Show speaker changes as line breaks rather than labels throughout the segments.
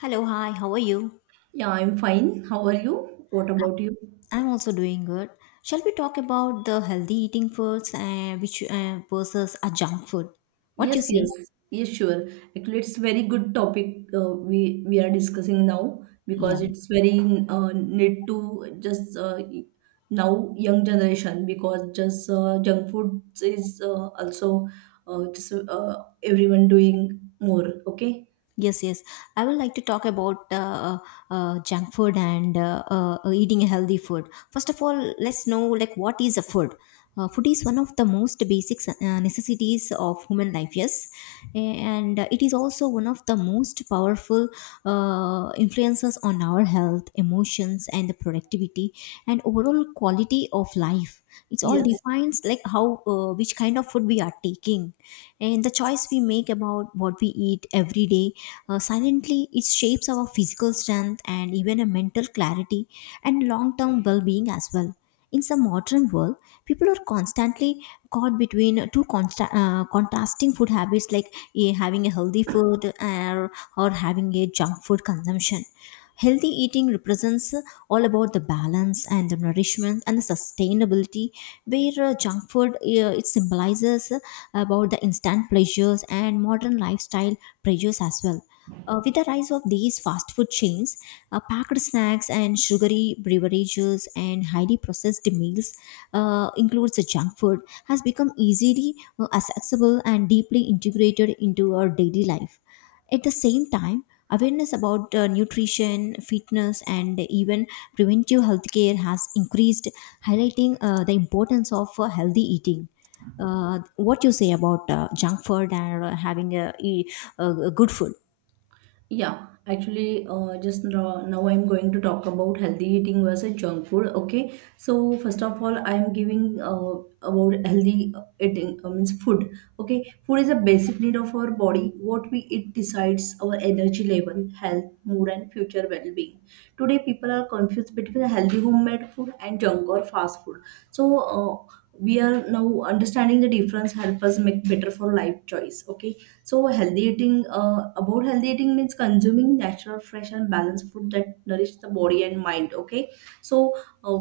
Hello, hi, how are you?
Yeah, I'm fine. How are you? What about you?
I'm also doing good. Shall we talk about the healthy eating foods which versus a junk food? What you
Yes,
say?
yes, yes, sure. Actually, it's very good topic we are discussing now
Yeah.
because it's very need to just now young generation because just junk food is also everyone doing more. Okay.
Yes, yes. I would like to talk about junk food and eating a healthy food. First of all, let's know like what is a food. Food is one of the most basic necessities of human life. Yes, and it is also one of the most powerful influences on our health, emotions, and the productivity and overall quality of life. It's all
Yes.
defines like how which kind of food we are taking, and the choice we make about what we eat every day silently it shapes our physical strength and even a mental clarity and long-term well-being as well. In some modern world, people are constantly caught between two contrasting food habits, like having a healthy food, or having a junk food consumption. Healthy eating represents, all about the balance and the nourishment and the sustainability, where junk food, it symbolizes about the instant pleasures and modern lifestyle pressures as well. With the rise of these fast food chains, packed snacks and sugary beverages and highly processed meals, includes the junk food, has become easily accessible and deeply integrated into our daily life. At the same time, awareness about nutrition, fitness, and even preventive healthcare has increased, highlighting the importance of healthy eating. What you say about junk food and having a, a good food?
Yeah, actually, now I'm going to talk about healthy eating versus junk food. Okay, so first of all, I'm giving about healthy eating means food. Okay, food is a basic need of our body. What we eat decides our energy level, health, mood, and future well-being. Today, people are confused between healthy homemade food and junk or fast food. So, uh, we are now understanding the difference help us make better for life choice. Okay, so healthy eating, about healthy eating means consuming natural, fresh and balanced food that nourish the body and mind. Okay, so uh,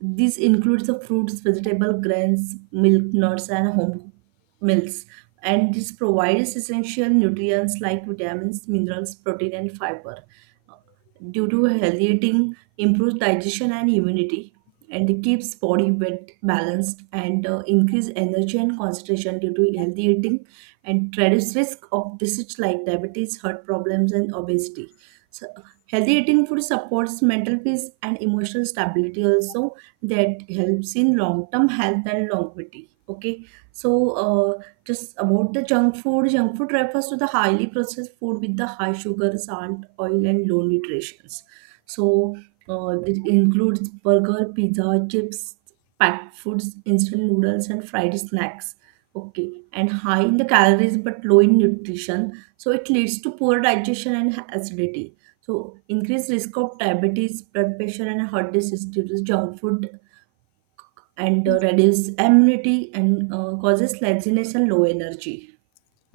this includes the fruits, vegetable, grains, milk, nuts, and home cooked meals. And this provides essential nutrients like vitamins, minerals, protein, and fiber due to healthy eating improves digestion and immunity, and it keeps body weight balanced, and increase energy and concentration due to healthy eating, and reduce risk of diseases like diabetes, heart problems and obesity. So healthy eating food supports mental peace and emotional stability also, that helps in long term health and longevity. Okay, so uh, just about the junk food refers to the highly processed food with the high sugar, salt, oil, and low nutrients. So it includes burger, pizza, chips, packed foods, instant noodles, and fried snacks. Okay, and high in the calories but low in nutrition. So it leads to poor digestion and acidity. So increased risk of diabetes, blood pressure, and heart disease due to junk food, and reduce immunity, and causes laziness and low energy.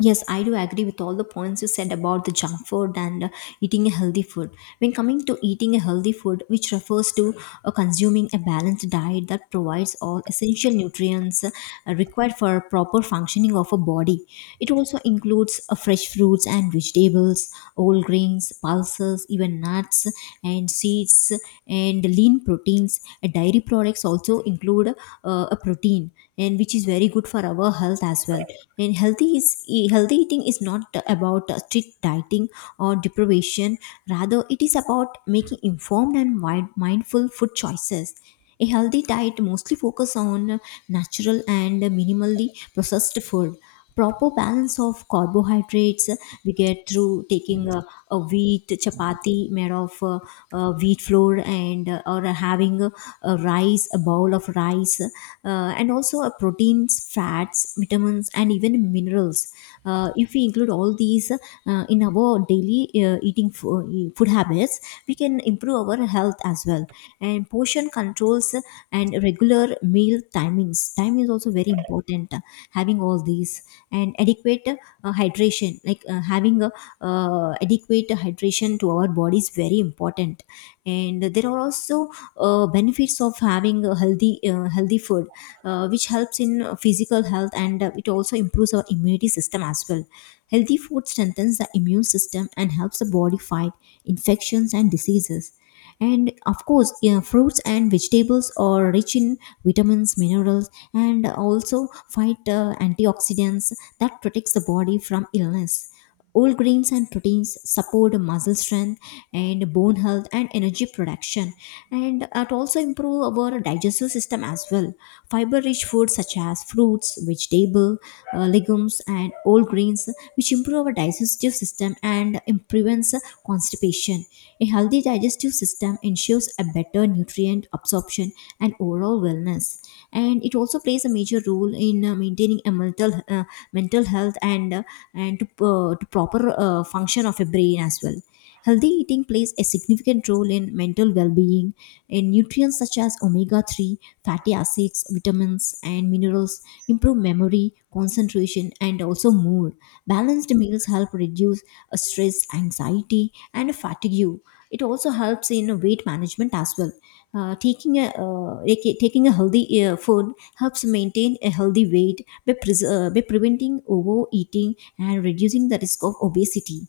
Yes, I do agree with all the points you said about the junk food and eating a healthy food. When coming to eating a healthy food, which refers to consuming a balanced diet that provides all essential nutrients required for proper functioning of a body. It also includes fresh fruits and vegetables, whole grains, pulses, even nuts and seeds, and lean proteins. Dairy products also include a protein, and which is very good for our health as well. And healthy is, healthy eating is not about strict dieting or deprivation, rather it is about making informed and wide, mindful food choices. A healthy diet mostly focuses on natural and minimally processed food, proper balance of carbohydrates. We get through taking a wheat chapati made of wheat flour, and or having a rice, a bowl of rice, and also proteins, fats, vitamins, and even minerals. If we include all these in our daily eating food habits, we can improve our health as well. And portion controls and regular meal timings. Time is also very important. Having all these and adequate hydration, like having a, adequate hydration to our body is very important. And there are also benefits of having a healthy food, which helps in physical health, and it also improves our immunity system as well. Healthy food strengthens the immune system and helps the body fight infections and diseases. And of course, yeah, fruits and vegetables are rich in vitamins, minerals, and also fight antioxidants that protects the body from illness. Whole grains and proteins support muscle strength and bone health and energy production, and it also improve our digestive system as well. Fiber-rich foods such as fruits, vegetable, legumes, and whole grains, which improve our digestive system, and prevents constipation. A healthy digestive system ensures a better nutrient absorption and overall wellness. And it also plays a major role in maintaining a mental health, and to, to proper function of a brain as well. Healthy eating plays a significant role in mental well-being, and nutrients such as omega-3 fatty acids, vitamins, and minerals improve memory, concentration, and also mood. Balanced meals help reduce stress, anxiety, and fatigue. It also helps in weight management as well. Taking a healthy food helps maintain a healthy weight by, by preventing overeating and reducing the risk of obesity.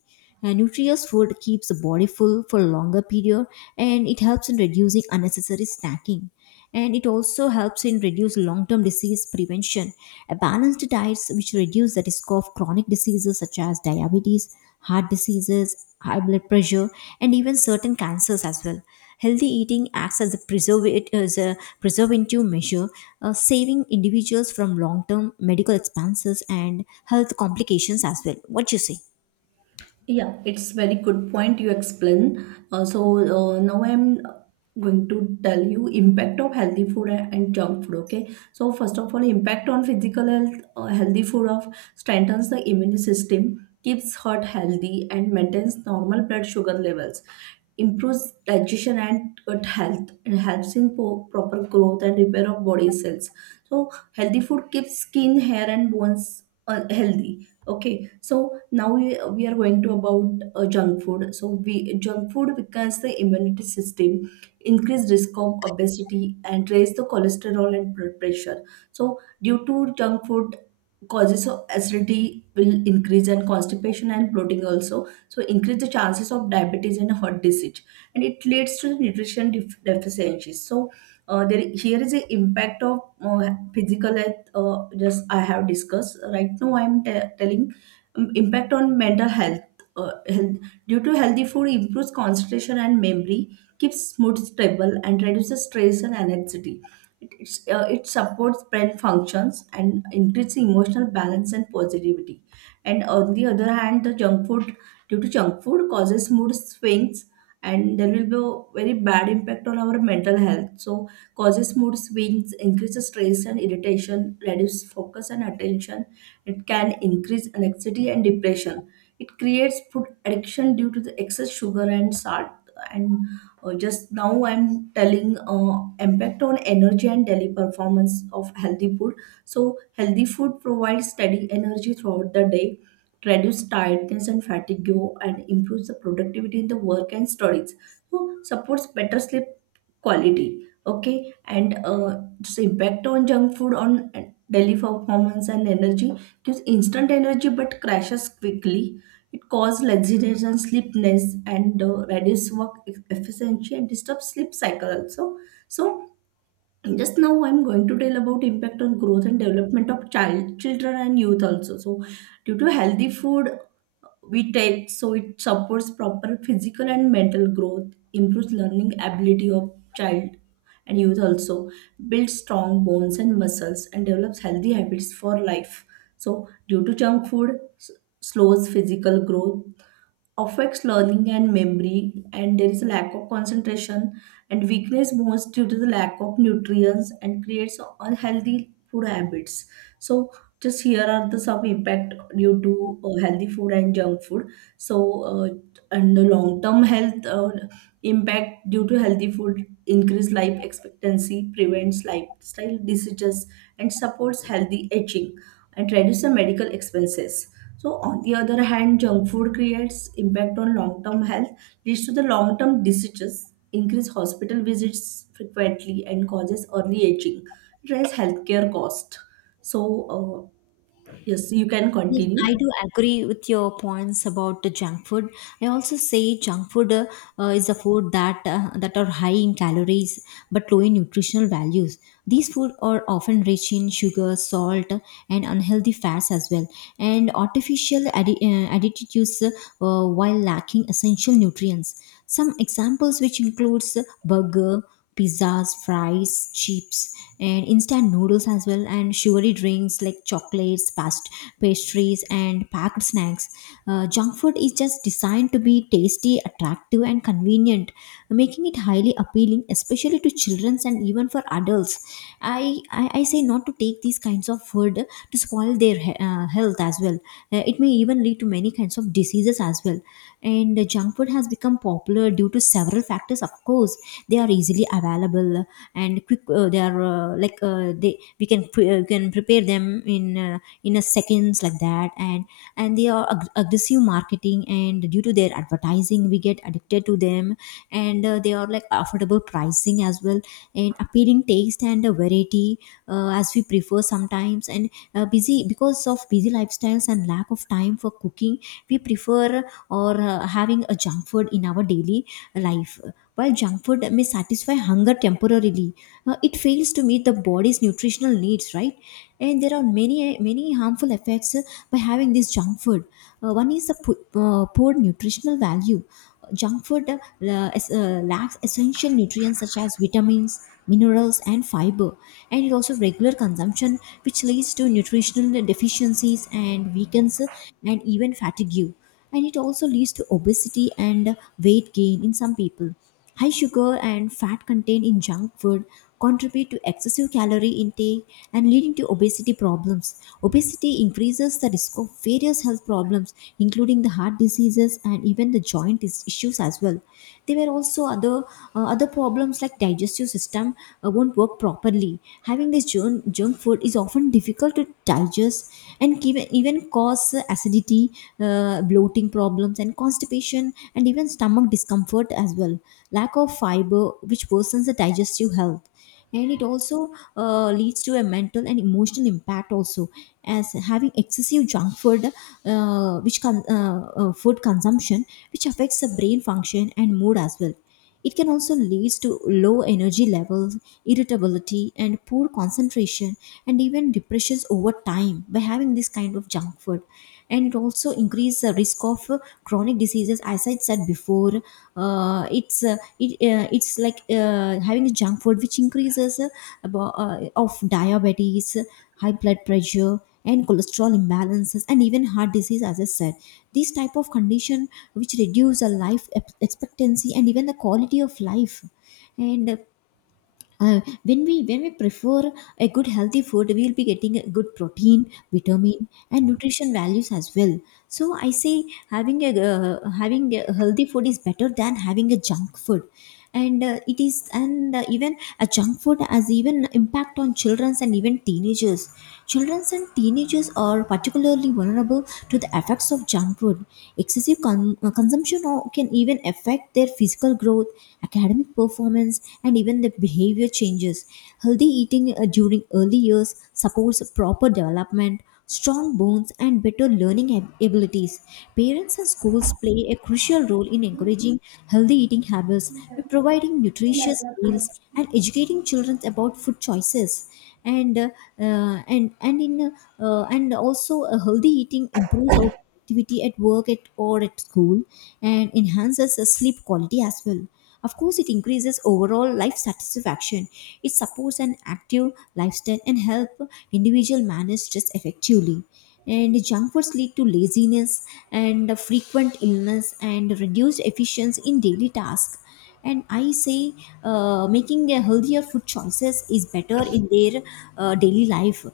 Nutritious food keeps the body full for a longer period, and it helps in reducing unnecessary snacking, and it also helps in reduce long-term disease prevention. A balanced diets which reduce the risk of chronic diseases such as diabetes, heart diseases, high blood pressure, and even certain cancers as well. Healthy eating acts as a preservative, as a preservative measure, saving individuals from long-term medical expenses and health complications as well. What you say?
Yeah, it's very good point you explain. So now I'm going to tell you impact of healthy food and junk food. Okay, so first of all, impact on physical health. Healthy food of strengthens the immune system, keeps heart healthy, and maintains normal blood sugar levels, improves digestion and gut health, and helps in proper growth and repair of body cells. So healthy food keeps skin, hair and bones healthy. Okay, so now we are going to about junk food. So we, junk food weakens the immunity system, increase risk of obesity and raise the cholesterol and blood pressure. So due to junk food, causes of acidity will increase, and constipation and bloating also. So increase the chances of diabetes and heart disease, and it leads to nutrition deficiencies. So there, here is a impact of physical health, just I have discussed. Right now I'm telling impact on mental health, health. Due to healthy food improves concentration and memory, keeps mood stable and reduces stress and anxiety. It supports brain functions and increases emotional balance and positivity. And on the other hand, the junk food, due to junk food causes mood swings, and there will be a very bad impact on our mental health. So causes mood swings, increases stress and irritation, reduces focus and attention, it can increase anxiety and depression. It creates food addiction due to the excess sugar and salt. And just now I'm telling uh, impact on energy and daily performance of healthy food. So healthy food provides steady energy throughout the day, reduce tiredness and fatigue, and improves the productivity in the work and studies. So supports better sleep quality. Okay, and its impact on junk food on daily performance and energy, gives instant energy but crashes quickly. It causes laziness and sleepiness, and reduces work efficiency and disturbs sleep cycle also. So just now I'm going to tell about impact on growth and development of child, children and youth also. So due to healthy food we take, so it supports proper physical and mental growth, improves learning ability of child and youth also, builds strong bones and muscles, and develops healthy habits for life. So due to junk food, slows physical growth, affects learning and memory, and there is a lack of concentration and weakness most due to the lack of nutrients, and creates unhealthy food habits. So just here are the some impact due to healthy food and junk food. So uh, and the long term health impact due to healthy food, increase life expectancy, prevents lifestyle diseases and supports healthy aging, and reduce the medical expenses. So on the other hand, junk food creates impact on long-term health, leads to the long-term diseases, increase hospital visits frequently, and causes early aging. It raises healthcare cost. So yes, you can
Yes, I
continue.
do agree with your points about the junk food. I also say junk food, is a food that that are high in calories but low in nutritional values. These food are often rich in sugar, salt, and unhealthy fats as well. And artificial additives, while lacking essential nutrients. Some examples which includes burger, pizzas, fries, chips, and instant noodles as well, and sugary drinks like chocolates, pastries, and packed snacks. Junk food is just designed to be tasty, attractive, and convenient, making it highly appealing, especially to children and even for adults. I say not to take these kinds of food to spoil their health as well. It may even lead to many kinds of diseases as well. And junk food has become popular due to several factors. Of course, they are easily available and quick. They are like they we can can prepare them in a seconds like that, and they are aggressive marketing, and due to their advertising we get addicted to them. And they are like affordable pricing as well, and appealing taste and variety, as we prefer sometimes. And busy because of busy lifestyles and lack of time for cooking, we prefer or having a junk food in our daily life. While junk food may satisfy hunger temporarily, it fails to meet the body's nutritional needs, right? And there are many harmful effects by having this junk food. One is the poor nutritional value. Junk food lacks essential nutrients such as vitamins, minerals, and fiber, and it also regular consumption, which leads to nutritional deficiencies and weakens, and even fatigue. And it also leads to obesity and weight gain in some people. High sugar and fat contained in junk food contribute to excessive calorie intake and leading to obesity problems. Obesity increases the risk of various health problems, including the heart diseases and even the issues as well. There were also other other problems like digestive system won't work properly. Having this junk food is often difficult to digest, and even cause acidity, bloating problems, and constipation, and even stomach discomfort as well. Lack of fiber, which worsens the digestive health. And it also leads to a mental and emotional impact also, as having excessive junk food food consumption which affects the brain function and mood as well. It can also lead to low energy levels, irritability, and poor concentration, and even depressions over time by having this kind of junk food. And it also increases the risk of chronic diseases, as I said before. It's like having a junk food which increases of diabetes, high blood pressure, and cholesterol imbalances, and even heart disease, as I said. These type of condition which reduce the life expectancy and even the quality of life. And when we prefer a good healthy food, we will be getting a good protein, vitamin, and nutrition values as well. So I say having a having a healthy food is better than having a junk food. And it is, and even a junk food has even impact on childrens and even teenagers. Childrens and teenagers are particularly vulnerable to the effects of junk food. Excessive consumption can even affect their physical growth, academic performance, and even the behavior changes. Healthy eating during early years supports proper development, strong bones, and better learning abilities. Parents and schools play a crucial role in encouraging healthy eating habits by providing nutritious meals and educating children about food choices. And and in and Also, a healthy eating improves our productivity at work at or at school, and enhances the sleep quality as well. Of course, it increases overall life satisfaction. It supports an active lifestyle and help individual manage stress effectively. And junk foods lead to laziness and frequent illness and reduced efficiency in daily tasks. And I say making a healthier food choices is better in their daily life.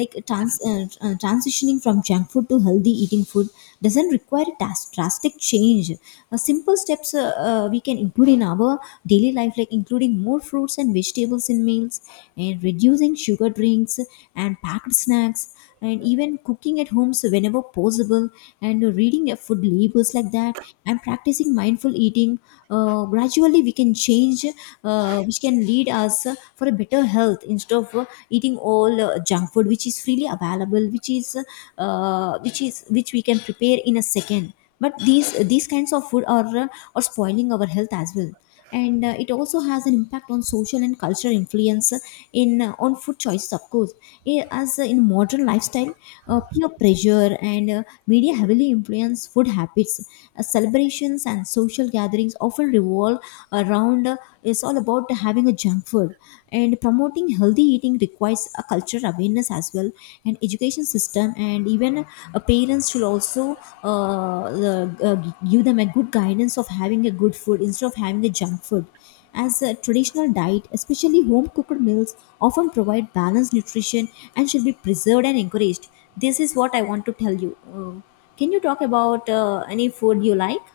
Like transitioning from junk food to healthy eating food doesn't require drastic change. Simple steps we can include in our daily life, like including more fruits and vegetables in meals, and reducing sugar drinks and packed snacks, and even cooking at homes whenever possible, and reading food labels like that, and practicing mindful eating. Gradually we can change, which can lead us for a better health instead of eating all junk food which is freely available, which is which we can prepare in a second. But these kinds of food are spoiling our health as well. And it also has an impact on social and cultural influence, in on food choices of course. Eh, as In modern lifestyle, peer pressure and media heavily influence food habits. Celebrations and social gatherings often revolve around, it's all about having a junk food. And promoting healthy eating requires a cultural awareness as well, and education system. And even parents should also give them a good guidance of having a good food instead of having a junk food, as a traditional diet, especially home cooked meals, often provide balanced nutrition and should be preserved and encouraged. This is what I want to tell you. Uh, can you talk about any food you like?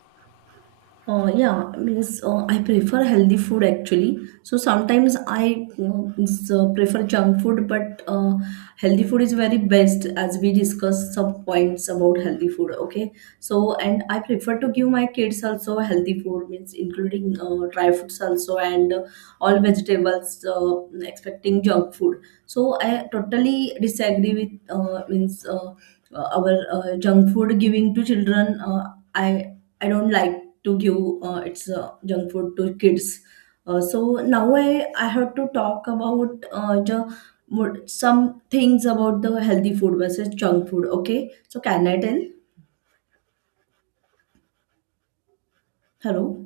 Yeah, means I prefer healthy food actually. So sometimes I prefer junk food, but healthy food is very best as we discussed some points about healthy food. Okay, so and I prefer to give my kids also healthy food, means including dry fruits also, and all vegetables, expecting junk food. So I totally disagree with means our junk food giving to children. I don't like to give its junk food to kids. So now I have to talk about some things about the healthy food versus junk food. Okay, so can I tell? Hello.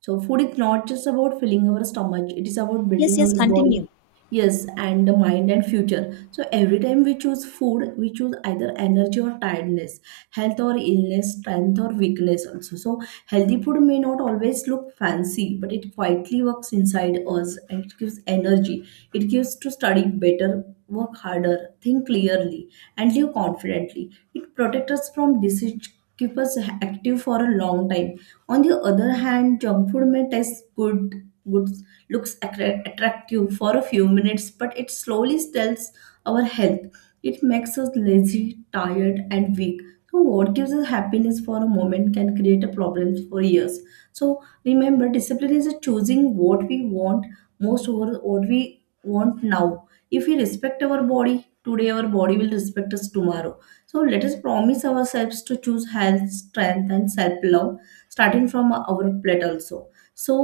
So food is not just about filling our stomach, it is about
Yes,
building
yes,
our body,
continue.
yes, and the mind and future. So every time we choose food, we choose either energy or tiredness, health or illness, strength or weakness also. So healthy food may not always look fancy, but it quietly works inside us and it gives energy. It gives to study better, work harder, think clearly, and live confidently. It protects us from disease, keeps us active for a long time. On the other hand, junk food may taste good, goods, looks attractive for a few minutes, but it slowly steals our health. It makes us lazy, tired, and weak. So, what gives us happiness for a moment can create a problem for years. So, remember, discipline is a choosing what we want most over what we want now. If we respect our body today, our body will respect us tomorrow. So, let us promise ourselves to choose health, strength, and self love, starting from our plate also. So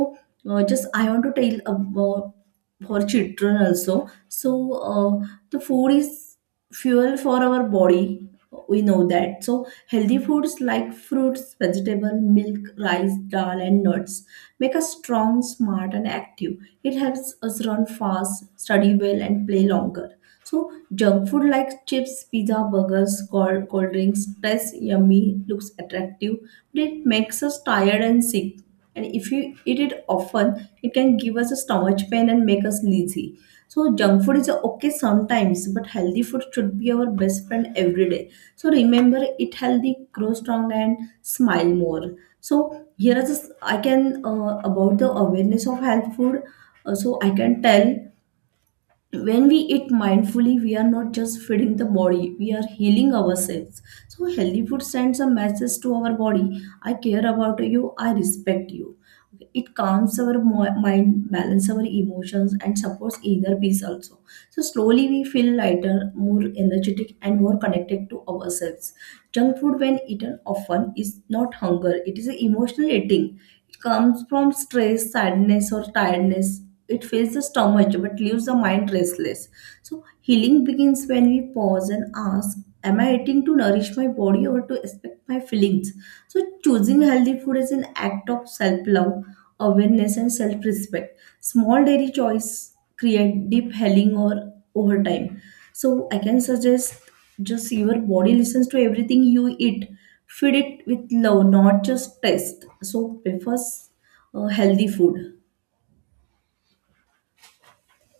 just I want to tell about for children also. So the food is fuel for our body, we know that. So healthy foods like fruits, vegetable, milk, rice, dal and nuts make us strong, smart and active. It helps us run fast, study well, and play longer. So, junk food like chips, pizza, burgers, cold drinks, tastes yummy, looks attractive, but it makes us tired and sick. And if you eat it often, it can give us a stomach pain and make us lazy. So junk food is okay sometimes, but healthy food should be our best friend every day. So remember, eat healthy, grow strong, and smile more. So here is this, I can about the awareness of health food. So I can tell, when we eat mindfully, we are not just feeding the body; we are healing ourselves. So healthy food sends a message to our body: I care about you, I respect you. Okay, it calms our mind, balance our emotions, and supports inner peace also. So slowly we feel lighter, more energetic, and more connected to ourselves. Junk food, when eaten often, is not hunger, it is an emotional eating. It comes from stress, sadness, or tiredness. It fills the stomach but leaves the mind restless. So healing begins when we pause and ask, am I eating to nourish my body or to expect my feelings? So choosing healthy food is an act of self-love, awareness and self-respect. Small daily choice create deep healing or over time. So I can suggest, just your body listens to everything you eat. Feed it with love, not just taste. So prefers healthy food.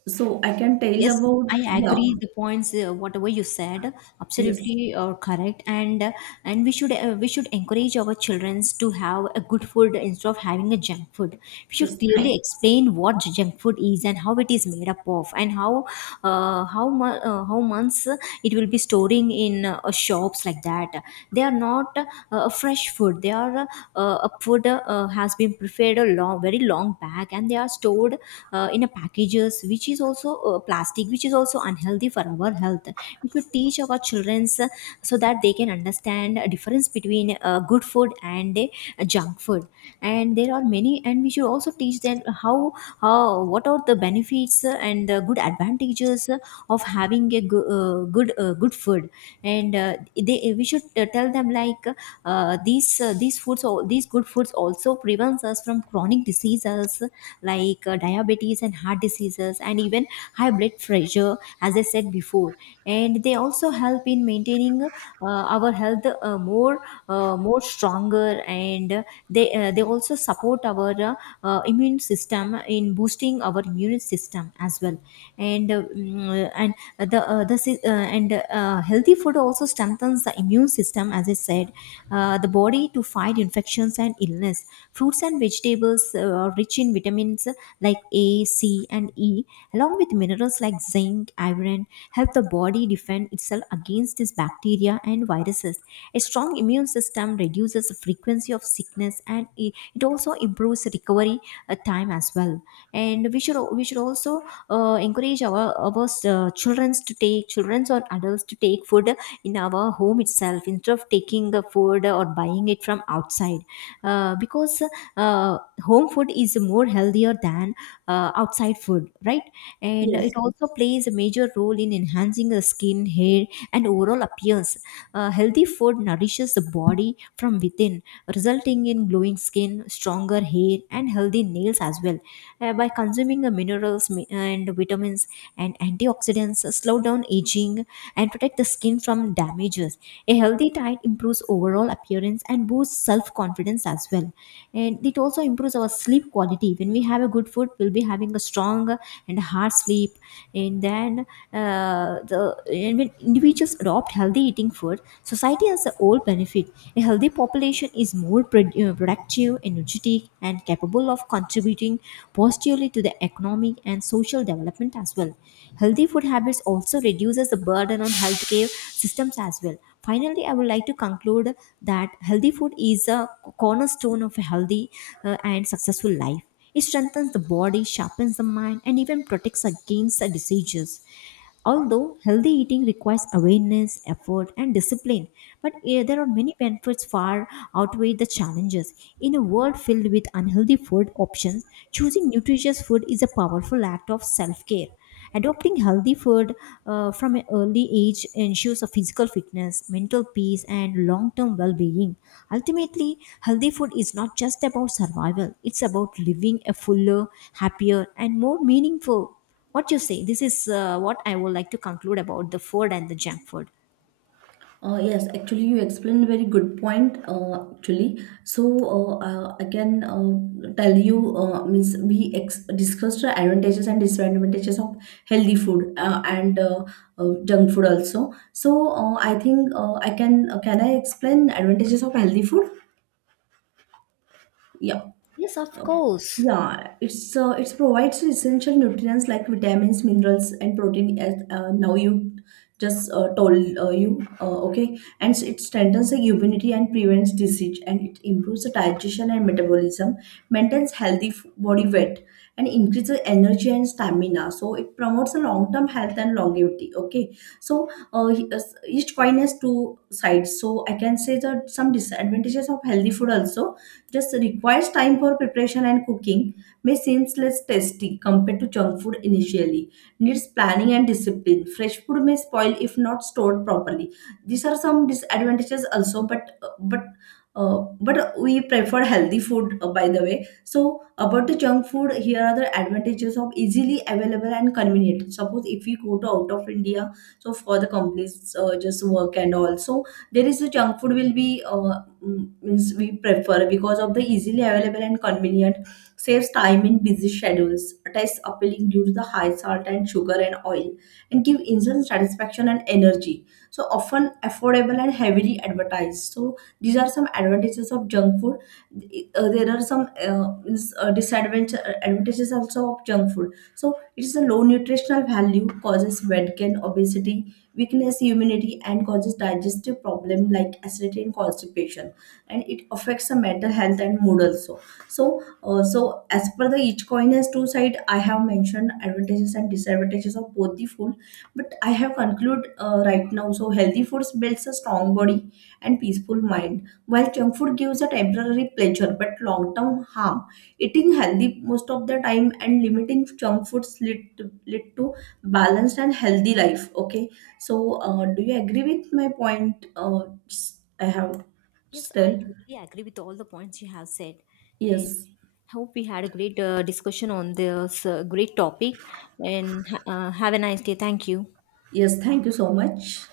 So I can tell
Yes,
about,
I
yeah,
agree. The points, whatever you said,
yes,
absolutely correct. And and we should, we should encourage our children to have a good food instead of having a junk food. We should
yes,
clearly
thank,
explain what junk food is and how it is made up of, and how how months it will be storing in shops like that. They are not a fresh food. They are a food has been prepared a long, very long back, and they are stored in a packages which is also plastic, which is also unhealthy for our health. We should teach our children so that they can understand a difference between good food and junk food. And there are many, and we should also teach them how, what are the benefits and the good advantages of having a go- good good food. And they we should tell them like these foods, these good foods also prevents us from chronic diseases like diabetes and heart diseases and even high blood pressure, as I said before. And they also help in maintaining our health more stronger. And they also support our immune system, in boosting our immune system as well. And mm, and the si- and Healthy food also strengthens the immune system, as I said, the body to fight infections and illness. Fruits and vegetables rich in vitamins like A, C, and E, along with minerals like zinc, iron, help the body defend itself against these bacteria and viruses. A strong immune system reduces the frequency of sickness, and it also improves recovery time as well. And we should al- We should also encourage our childrens to take, childrens or adults to take food in our home itself instead of taking the food or buying it from outside, because uh, home food is more healthier than outside food, right? And
yes.
it also plays a major role in enhancing the skin, hair, and overall appearance. Healthy food nourishes the body from within, resulting in glowing skin, stronger hair, and healthy nails as well. By consuming the minerals and vitamins and antioxidants, slow down aging and protect the skin from damages. A healthy diet improves overall appearance and boosts self confidence as well. And it also improves our sleep quality. When we have a good food, we'll be having a strong and hard sleep. And then the and When individuals adopt healthy eating food, society has a whole benefit. A healthy population is more productive, energetic, and capable of contributing positively to the economic and social development as well. Healthy food habits also reduces the burden on healthcare systems as well. Finally, I would like to conclude that healthy food is a cornerstone of a healthy and successful life. It strengthens the body, sharpens the mind, and even protects against the diseases. Although healthy eating requires awareness, effort, and discipline, but there are many benefits far outweigh the challenges. In a world filled with unhealthy food options, choosing nutritious food is a powerful act of self care. Adopting healthy food from an early age ensures a physical fitness, mental peace, and long term well being. Ultimately, healthy food is not just about survival, it's about living a fuller, happier, and more meaningful. What you say? This is what I would like to conclude about the food and the junk food.
Yes, actually, you explained a very good point. Actually, so I can tell you, means we discussed the advantages and disadvantages of healthy food and junk food also. So I think I can I explain advantages of healthy food? Yeah.
Yes, of course.
Yeah, it's provides essential nutrients like vitamins, minerals, and protein. As now you just told okay, and it strengthens the immunity and prevents disease, and it improves the digestion and metabolism, maintains healthy body weight, and increases energy and stamina. So it promotes a long term health and longevity. Okay, so each coin has two sides. So I can say that some disadvantages of healthy food also, just requires time for preparation and cooking, may seem less tasty compared to junk food initially. Needs planning and discipline. Fresh food may spoil if not stored properly. These are some disadvantages also, but we prefer healthy food by the way. So about the junk food, here are the advantages of easily available and convenient. Suppose if we go to out of India, so for the companies just work, and also there is a junk food will be means we prefer because of the easily available and convenient, saves time in busy schedules, tastes appealing due to the high salt and sugar and oil, and give instant satisfaction and energy. So often affordable and heavily advertised. So these are some advantages of junk food. There are some disadvantages advantages also of junk food. So it is a low nutritional value, causes weight gain, obesity, weakness immunity, and causes digestive problem like acidity and constipation, and it affects the mental health and mood also. So as per the each coin has two side, I have mentioned advantages and disadvantages of both the food, but I have concluded right now. So healthy foods builds a strong body and peaceful mind, while junk food gives a temporary pleasure but long term harm. Eating healthy most of the time and limiting junk foods lead to balanced and healthy life. Okay, so do you agree with my point I have.
Yes, I
Still,
totally agree with all the points you have said. And
yes,
hope we had a great discussion on this great topic. And have a nice day. Thank you.
yes, thank, you so much.